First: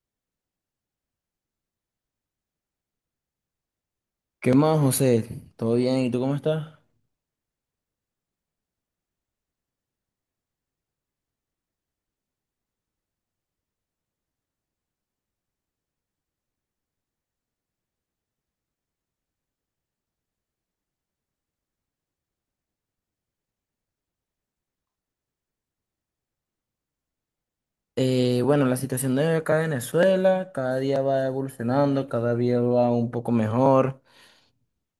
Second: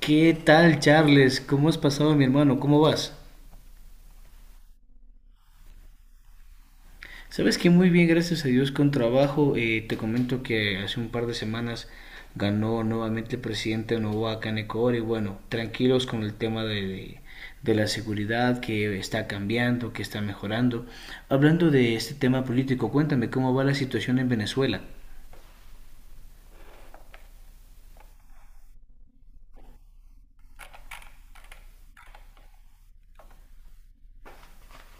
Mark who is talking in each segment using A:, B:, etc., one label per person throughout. A: ¿Qué tal, Charles? ¿Cómo has pasado, mi hermano? ¿Cómo vas?
B: ¿Qué más, José? ¿Todo bien? ¿Y tú cómo estás?
A: Sabes que muy bien, gracias a Dios, con trabajo. Te comento que hace un par de semanas ganó nuevamente el presidente Noboa Kaneko y bueno, tranquilos con el tema de la seguridad que está cambiando, que está mejorando. Hablando de este tema político, cuéntame cómo va la situación en Venezuela.
B: Bueno, la situación de acá en Venezuela cada día va evolucionando, cada día va un poco mejor.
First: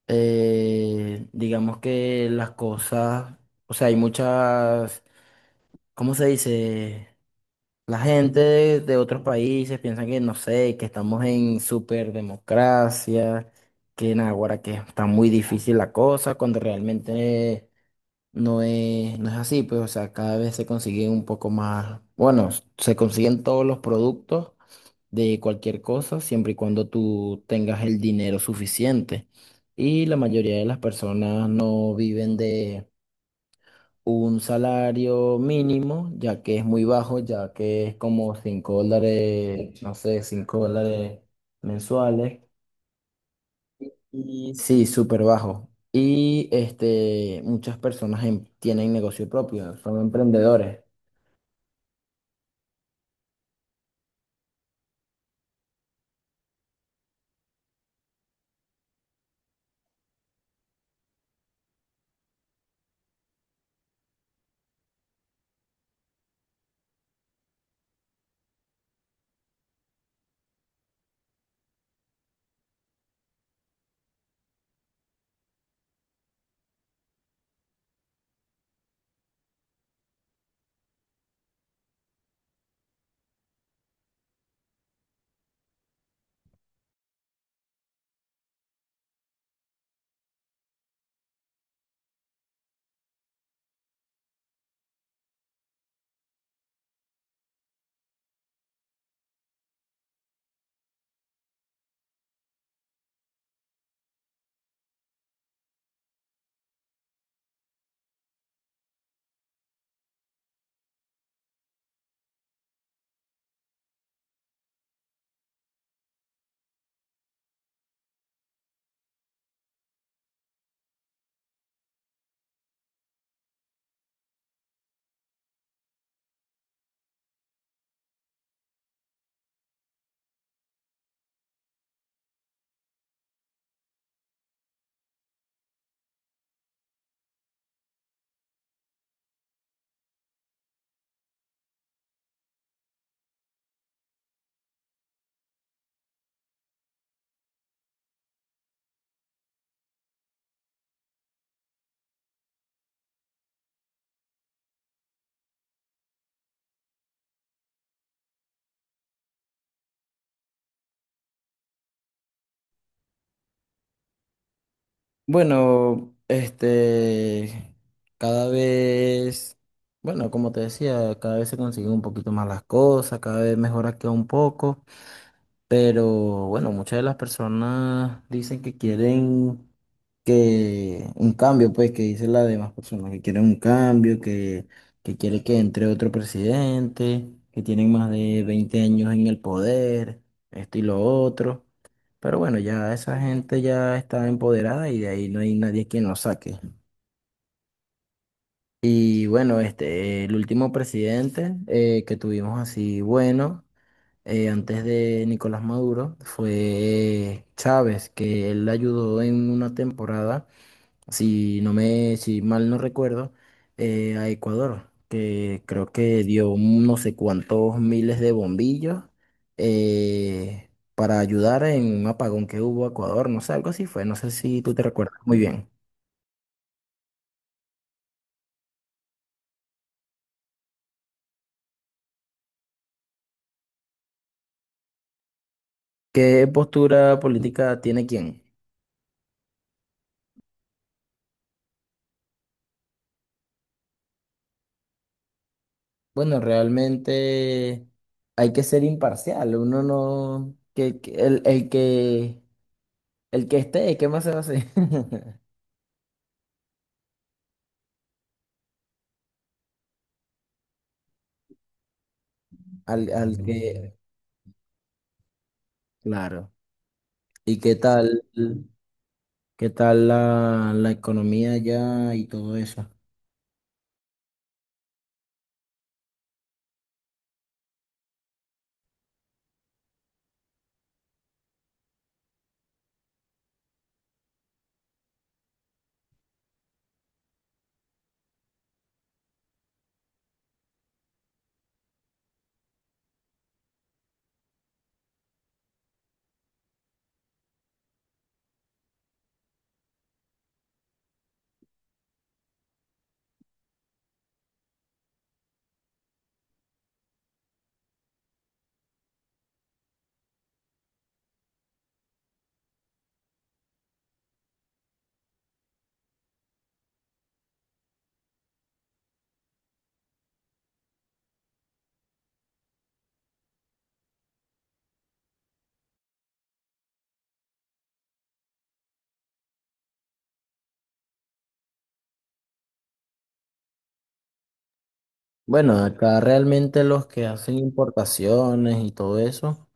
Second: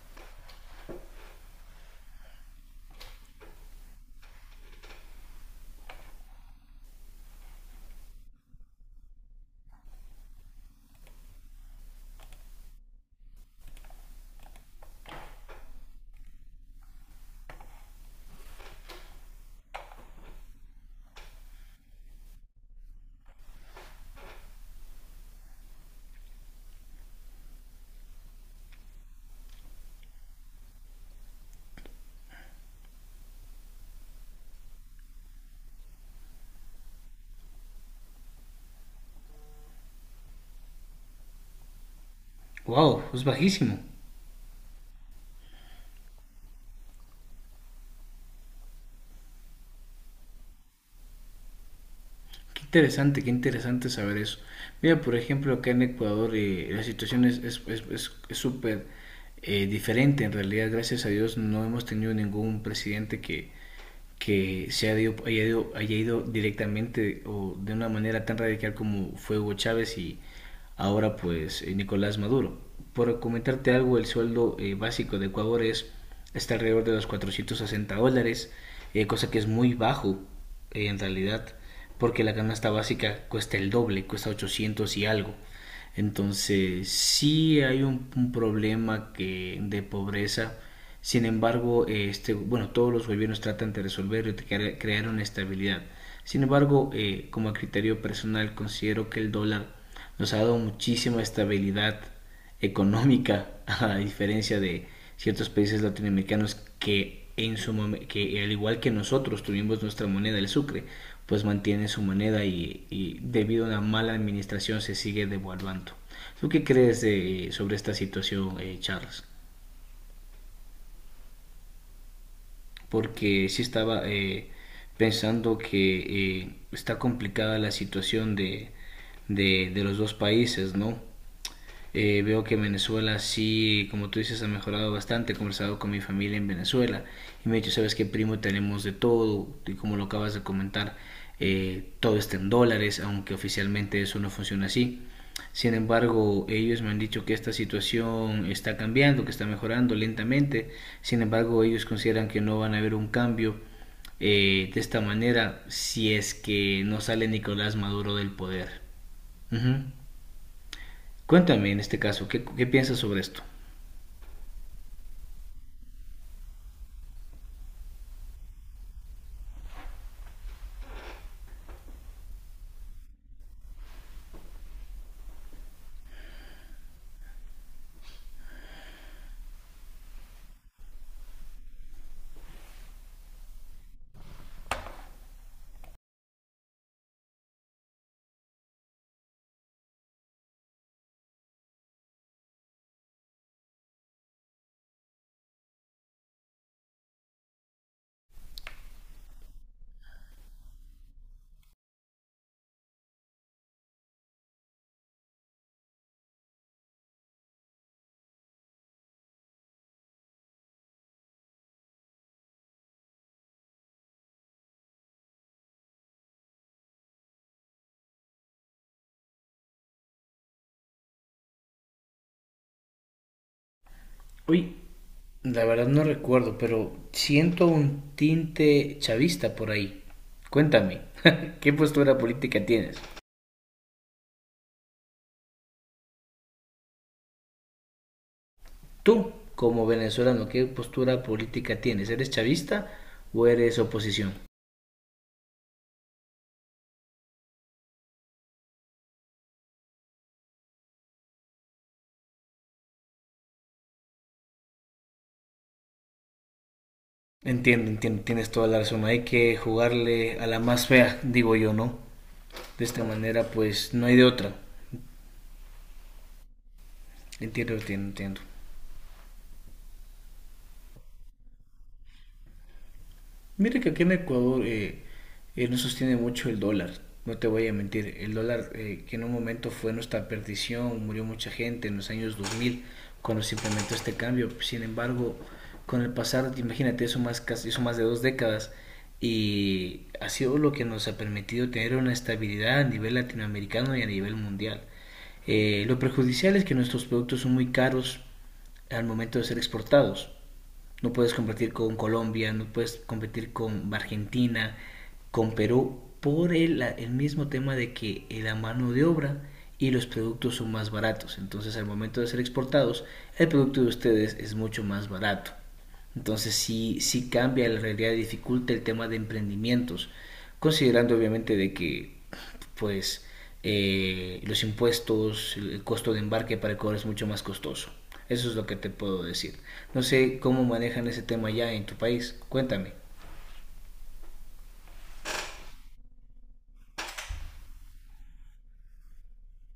B: Digamos que las cosas, o sea, hay muchas, ¿cómo se dice? La gente de otros países piensa que, no sé, que estamos en superdemocracia, que en ahora que está muy difícil la cosa, cuando realmente no es, no es así, pues, o sea, cada vez se consigue un poco más, bueno, se consiguen todos los productos de cualquier cosa, siempre y cuando tú tengas el dinero suficiente. Y la mayoría de las personas no viven de un salario mínimo, ya que es muy bajo, ya que es como $5, no sé, $5 mensuales.
A: Wow, es bajísimo.
B: Y sí, súper bajo. Y este, muchas personas tienen negocio propio, son emprendedores.
A: Qué interesante saber eso. Mira, por ejemplo, acá en Ecuador la situación es súper diferente. En realidad, gracias a Dios, no hemos tenido ningún presidente que se haya ido, directamente o de una manera tan radical como fue Hugo Chávez y ahora pues Nicolás Maduro. Por comentarte algo, el sueldo básico de Ecuador es, está alrededor de los $460, cosa que es muy bajo en realidad, porque la canasta básica cuesta el doble, cuesta 800 y algo. Entonces, sí hay un problema que, de pobreza. Sin embargo, este, bueno, todos los gobiernos tratan de resolverlo y de crear una estabilidad. Sin embargo, como a criterio personal, considero que el dólar nos ha dado muchísima estabilidad económica, a diferencia de ciertos países latinoamericanos que, que al igual que nosotros tuvimos nuestra moneda, el sucre, pues mantiene su moneda y debido a una mala administración se sigue devaluando. ¿Tú qué crees sobre esta situación, Charles? Porque sí estaba pensando que está complicada la situación de los dos países, ¿no? Veo que Venezuela sí, como tú dices, ha mejorado bastante. He conversado con mi familia en Venezuela y me ha dicho, sabes qué, primo, tenemos de todo. Y como lo acabas de comentar, todo está en dólares, aunque oficialmente eso no funciona así. Sin embargo, ellos me han dicho que esta situación está cambiando, que está mejorando lentamente. Sin embargo, ellos consideran que no van a haber un cambio de esta manera si es que no sale Nicolás Maduro del poder. Ujú. Cuéntame en este caso, ¿qué piensas sobre esto?
B: Bueno, este, cada vez, bueno, como te decía, cada vez se consiguen un poquito más las cosas, cada vez mejora queda un poco, pero bueno, muchas de las personas dicen que quieren que un cambio, pues, que dicen las demás personas, que quieren un cambio, que quiere que entre otro presidente, que tienen más de 20 años en el poder, esto y lo otro. Pero bueno, ya esa gente ya está empoderada y de ahí no hay nadie quien lo saque. Y bueno, este, el último presidente que tuvimos así, bueno, antes de Nicolás Maduro, fue Chávez, que él ayudó en una temporada si mal no recuerdo, a Ecuador, que creo que dio no sé cuántos miles de bombillos eh, para ayudar en un apagón que hubo a Ecuador, no sé, algo así fue, no sé si tú
A: Uy,
B: te recuerdas muy
A: la
B: bien.
A: verdad no recuerdo, pero siento un tinte chavista por ahí. Cuéntame, ¿qué postura política tienes?
B: ¿Qué postura política tiene quién?
A: Tú, como venezolano, ¿qué postura política tienes? ¿Eres chavista o eres oposición?
B: Bueno, realmente hay que ser imparcial, uno no, que el que esté, ¿qué más se va a hacer?
A: Entiendo, entiendo, tienes toda la razón. Hay que jugarle a la más fea, digo yo, ¿no? De esta
B: Al Mm.
A: manera, pues no hay de otra.
B: Claro. ¿Y
A: Entiendo,
B: qué
A: entiendo,
B: tal?
A: entiendo.
B: ¿Qué tal la economía allá y todo eso?
A: Mire que aquí en Ecuador no sostiene mucho el dólar, no te voy a mentir. El dólar que en un momento fue nuestra perdición, murió mucha gente en los años 2000 cuando se implementó este cambio. Sin embargo, con el pasar, imagínate, eso más de 2 décadas y ha sido lo que nos ha permitido tener una estabilidad a nivel latinoamericano y a nivel mundial. Lo perjudicial es que nuestros productos son muy caros al momento de ser exportados. No puedes competir con Colombia, no puedes competir con Argentina, con Perú, por el mismo tema de que la mano de obra y los productos son más baratos. Entonces al momento de ser exportados, el producto de ustedes es mucho más barato. Entonces sí, sí cambia la realidad, dificulta el tema de emprendimientos, considerando obviamente de que pues los impuestos, el costo de embarque para Ecuador es mucho más costoso. Eso es lo que te puedo decir. No sé cómo manejan ese tema ya en tu país. Cuéntame.
B: Bueno, acá realmente los que hacen importaciones y todo eso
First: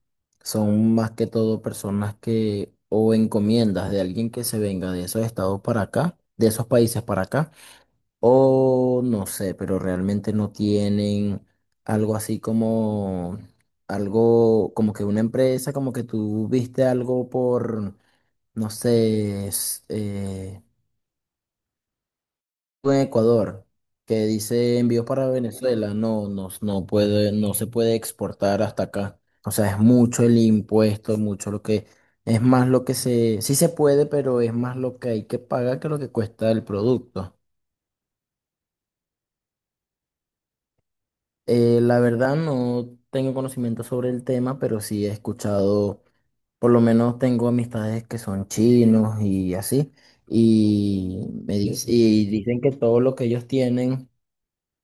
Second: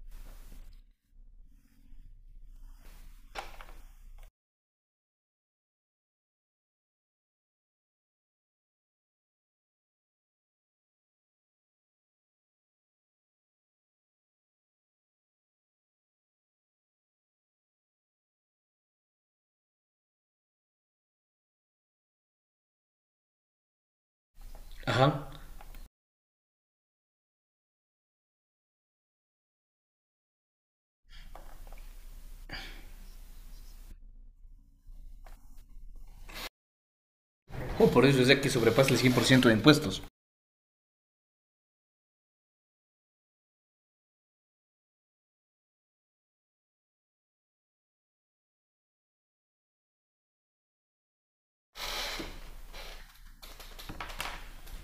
B: son más que todo personas que o encomiendas de alguien que se venga de esos estados para acá, de esos países para acá, o no sé, pero realmente no tienen algo así como algo como que una empresa, como que tú viste algo por, no sé, en Ecuador que dice envíos
A: Ajá.
B: para Venezuela, no, no, no se puede exportar hasta acá. O sea, es mucho el impuesto, mucho lo que, es más lo que se, sí se puede, pero es más lo que hay que pagar que lo que cuesta el producto.
A: Oh, por eso es de que sobrepasa el 100% de impuestos.
B: La verdad no tengo conocimiento sobre el tema, pero sí he escuchado, por lo menos tengo amistades que son chinos y así, y dicen que todo lo que ellos tienen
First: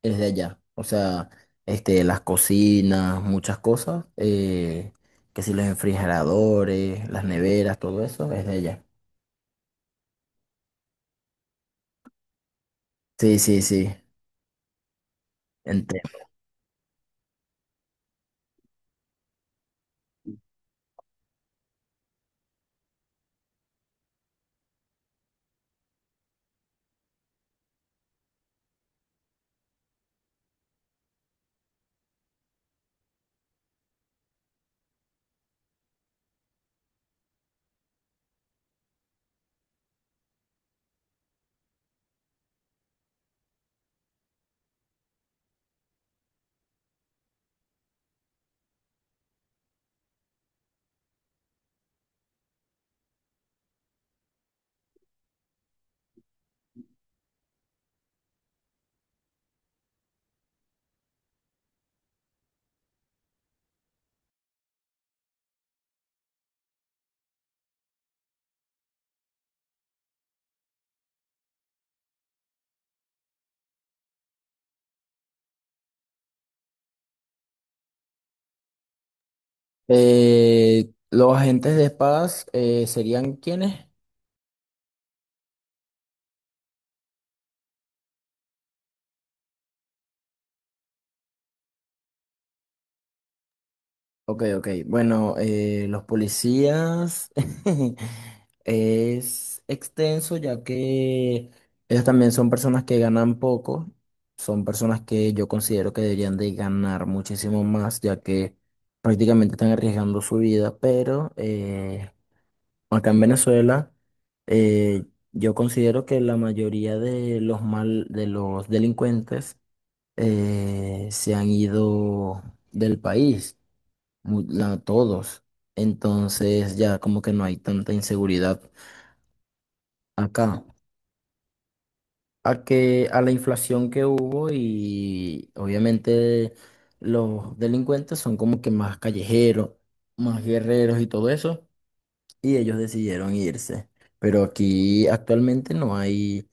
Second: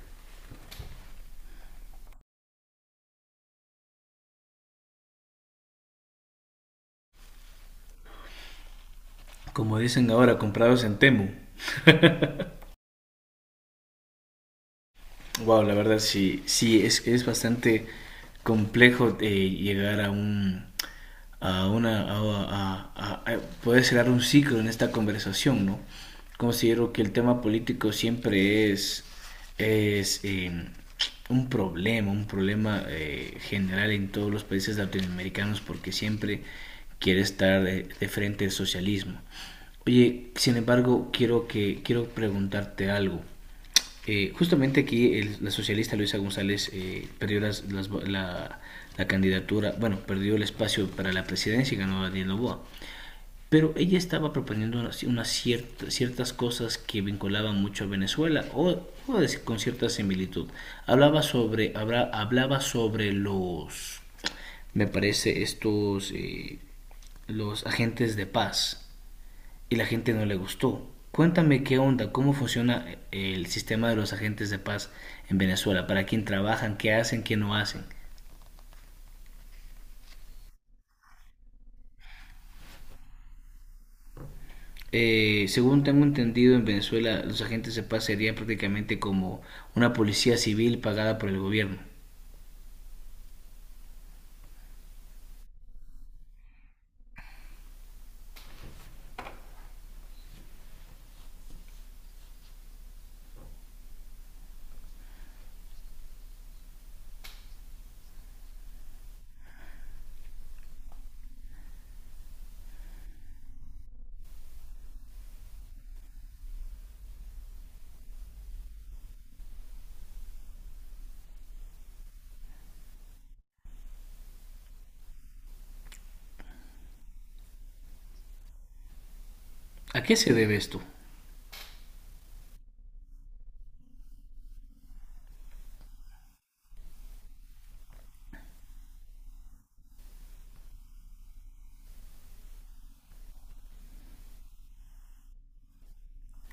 B: es de allá. O sea, este, las cocinas, muchas cosas, que si los refrigeradores, las neveras, todo eso es de allá.
A: Como dicen ahora, comprados en Temu.
B: Sí, sí, sí,
A: Wow, la verdad
B: entiendo.
A: sí, sí, es bastante complejo llegar a un, a una, a poder cerrar un ciclo en esta conversación, ¿no? Considero que el tema político siempre es un problema general en todos los países latinoamericanos porque siempre quiere estar de frente al socialismo. Oye, sin embargo, quiero preguntarte algo. Justamente aquí la socialista Luisa González perdió la candidatura, bueno, perdió el espacio para la presidencia y ganó a Daniel Noboa. Pero ella estaba proponiendo unas ciertas cosas que vinculaban mucho a Venezuela o, con cierta similitud. Hablaba sobre los, me parece, estos, los agentes de paz y la gente no le gustó. Cuéntame qué onda, cómo funciona el sistema de los agentes de paz en Venezuela, para quién trabajan, qué hacen, qué no hacen.
B: Los agentes de espadas serían ¿quiénes?
A: Según tengo entendido, en Venezuela los agentes de paz serían prácticamente como una policía civil pagada por el gobierno.
B: Ok, ok. Bueno, los policías es extenso ya que ellos también son personas que ganan poco, son personas que yo considero que deberían de ganar muchísimo más ya que prácticamente están arriesgando su vida, pero acá en Venezuela eh, yo considero que la mayoría de de los delincuentes se han ido del país todos. Entonces ya como que no hay tanta inseguridad
A: ¿A qué se debe
B: acá.
A: esto?
B: A que a la inflación que hubo y obviamente los delincuentes son como que más callejeros, más guerreros y todo eso, y ellos decidieron irse. Pero aquí actualmente no hay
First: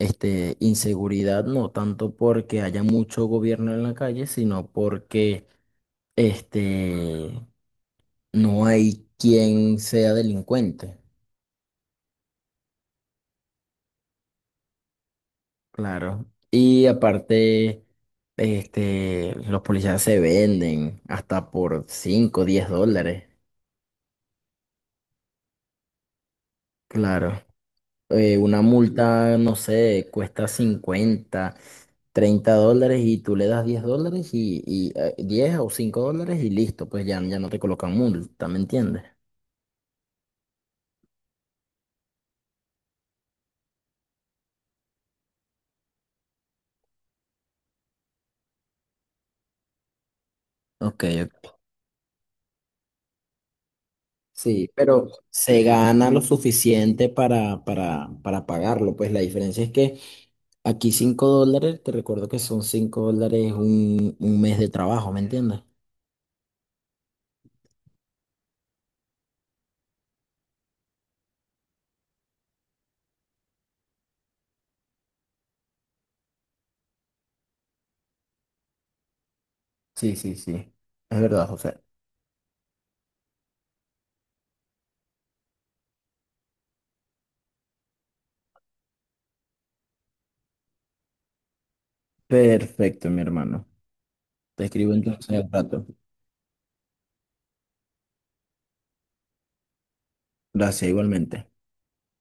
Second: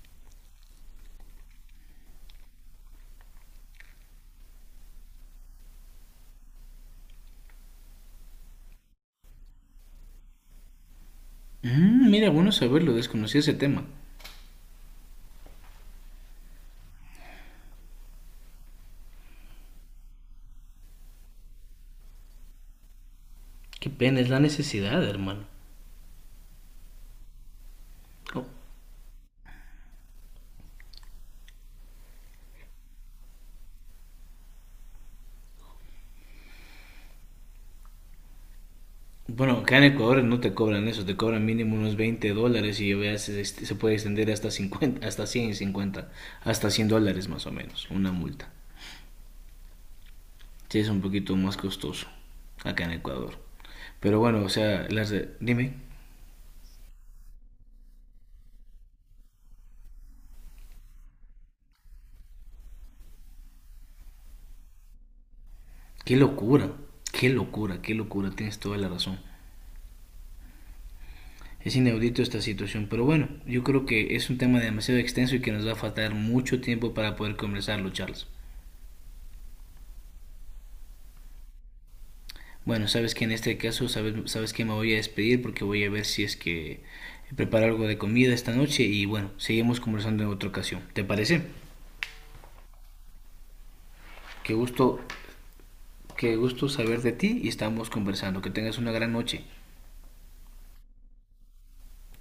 B: este, inseguridad, no tanto porque haya mucho gobierno en la calle, sino porque este, no hay quien sea delincuente.
A: Mm, mira, bueno saberlo, desconocí ese tema.
B: Claro. Y aparte, este, los policías se venden hasta por $5, $10.
A: Qué pena, es la necesidad, hermano.
B: Claro.
A: Oh,
B: Una multa, no sé, cuesta 50, $30 y tú le das $10 y 10 o $5 y listo, pues ya, ya no te colocan multa, ¿me entiendes?
A: bueno, acá en Ecuador no te cobran eso, te cobran mínimo unos $20 y a veces este, se puede extender hasta 50, hasta 150, hasta $100 más o menos, una multa. Sí, es un
B: Ok,
A: poquito más costoso acá en Ecuador. Pero bueno, o
B: sí,
A: sea,
B: pero se
A: dime,
B: gana lo suficiente para pagarlo. Pues la diferencia es que aquí $5, te recuerdo que son $5 un mes de trabajo, ¿me entiendes?
A: qué locura, qué locura, qué locura, tienes toda la razón. Es inaudito esta situación, pero bueno, yo creo que es un tema demasiado extenso y que nos va a faltar mucho tiempo para poder conversarlo, Charles.
B: Sí, sí, sí. Es verdad, José.
A: Bueno, sabes que en este caso, sabes que me voy a despedir porque voy a ver si es que preparo algo de comida esta noche y bueno, seguimos conversando en otra ocasión. ¿Te parece?
B: Perfecto, mi hermano.
A: Qué
B: Te escribo
A: gusto,
B: entonces al rato.
A: qué gusto saber de ti y estamos conversando. Que tengas una gran noche.
B: Gracias, igualmente.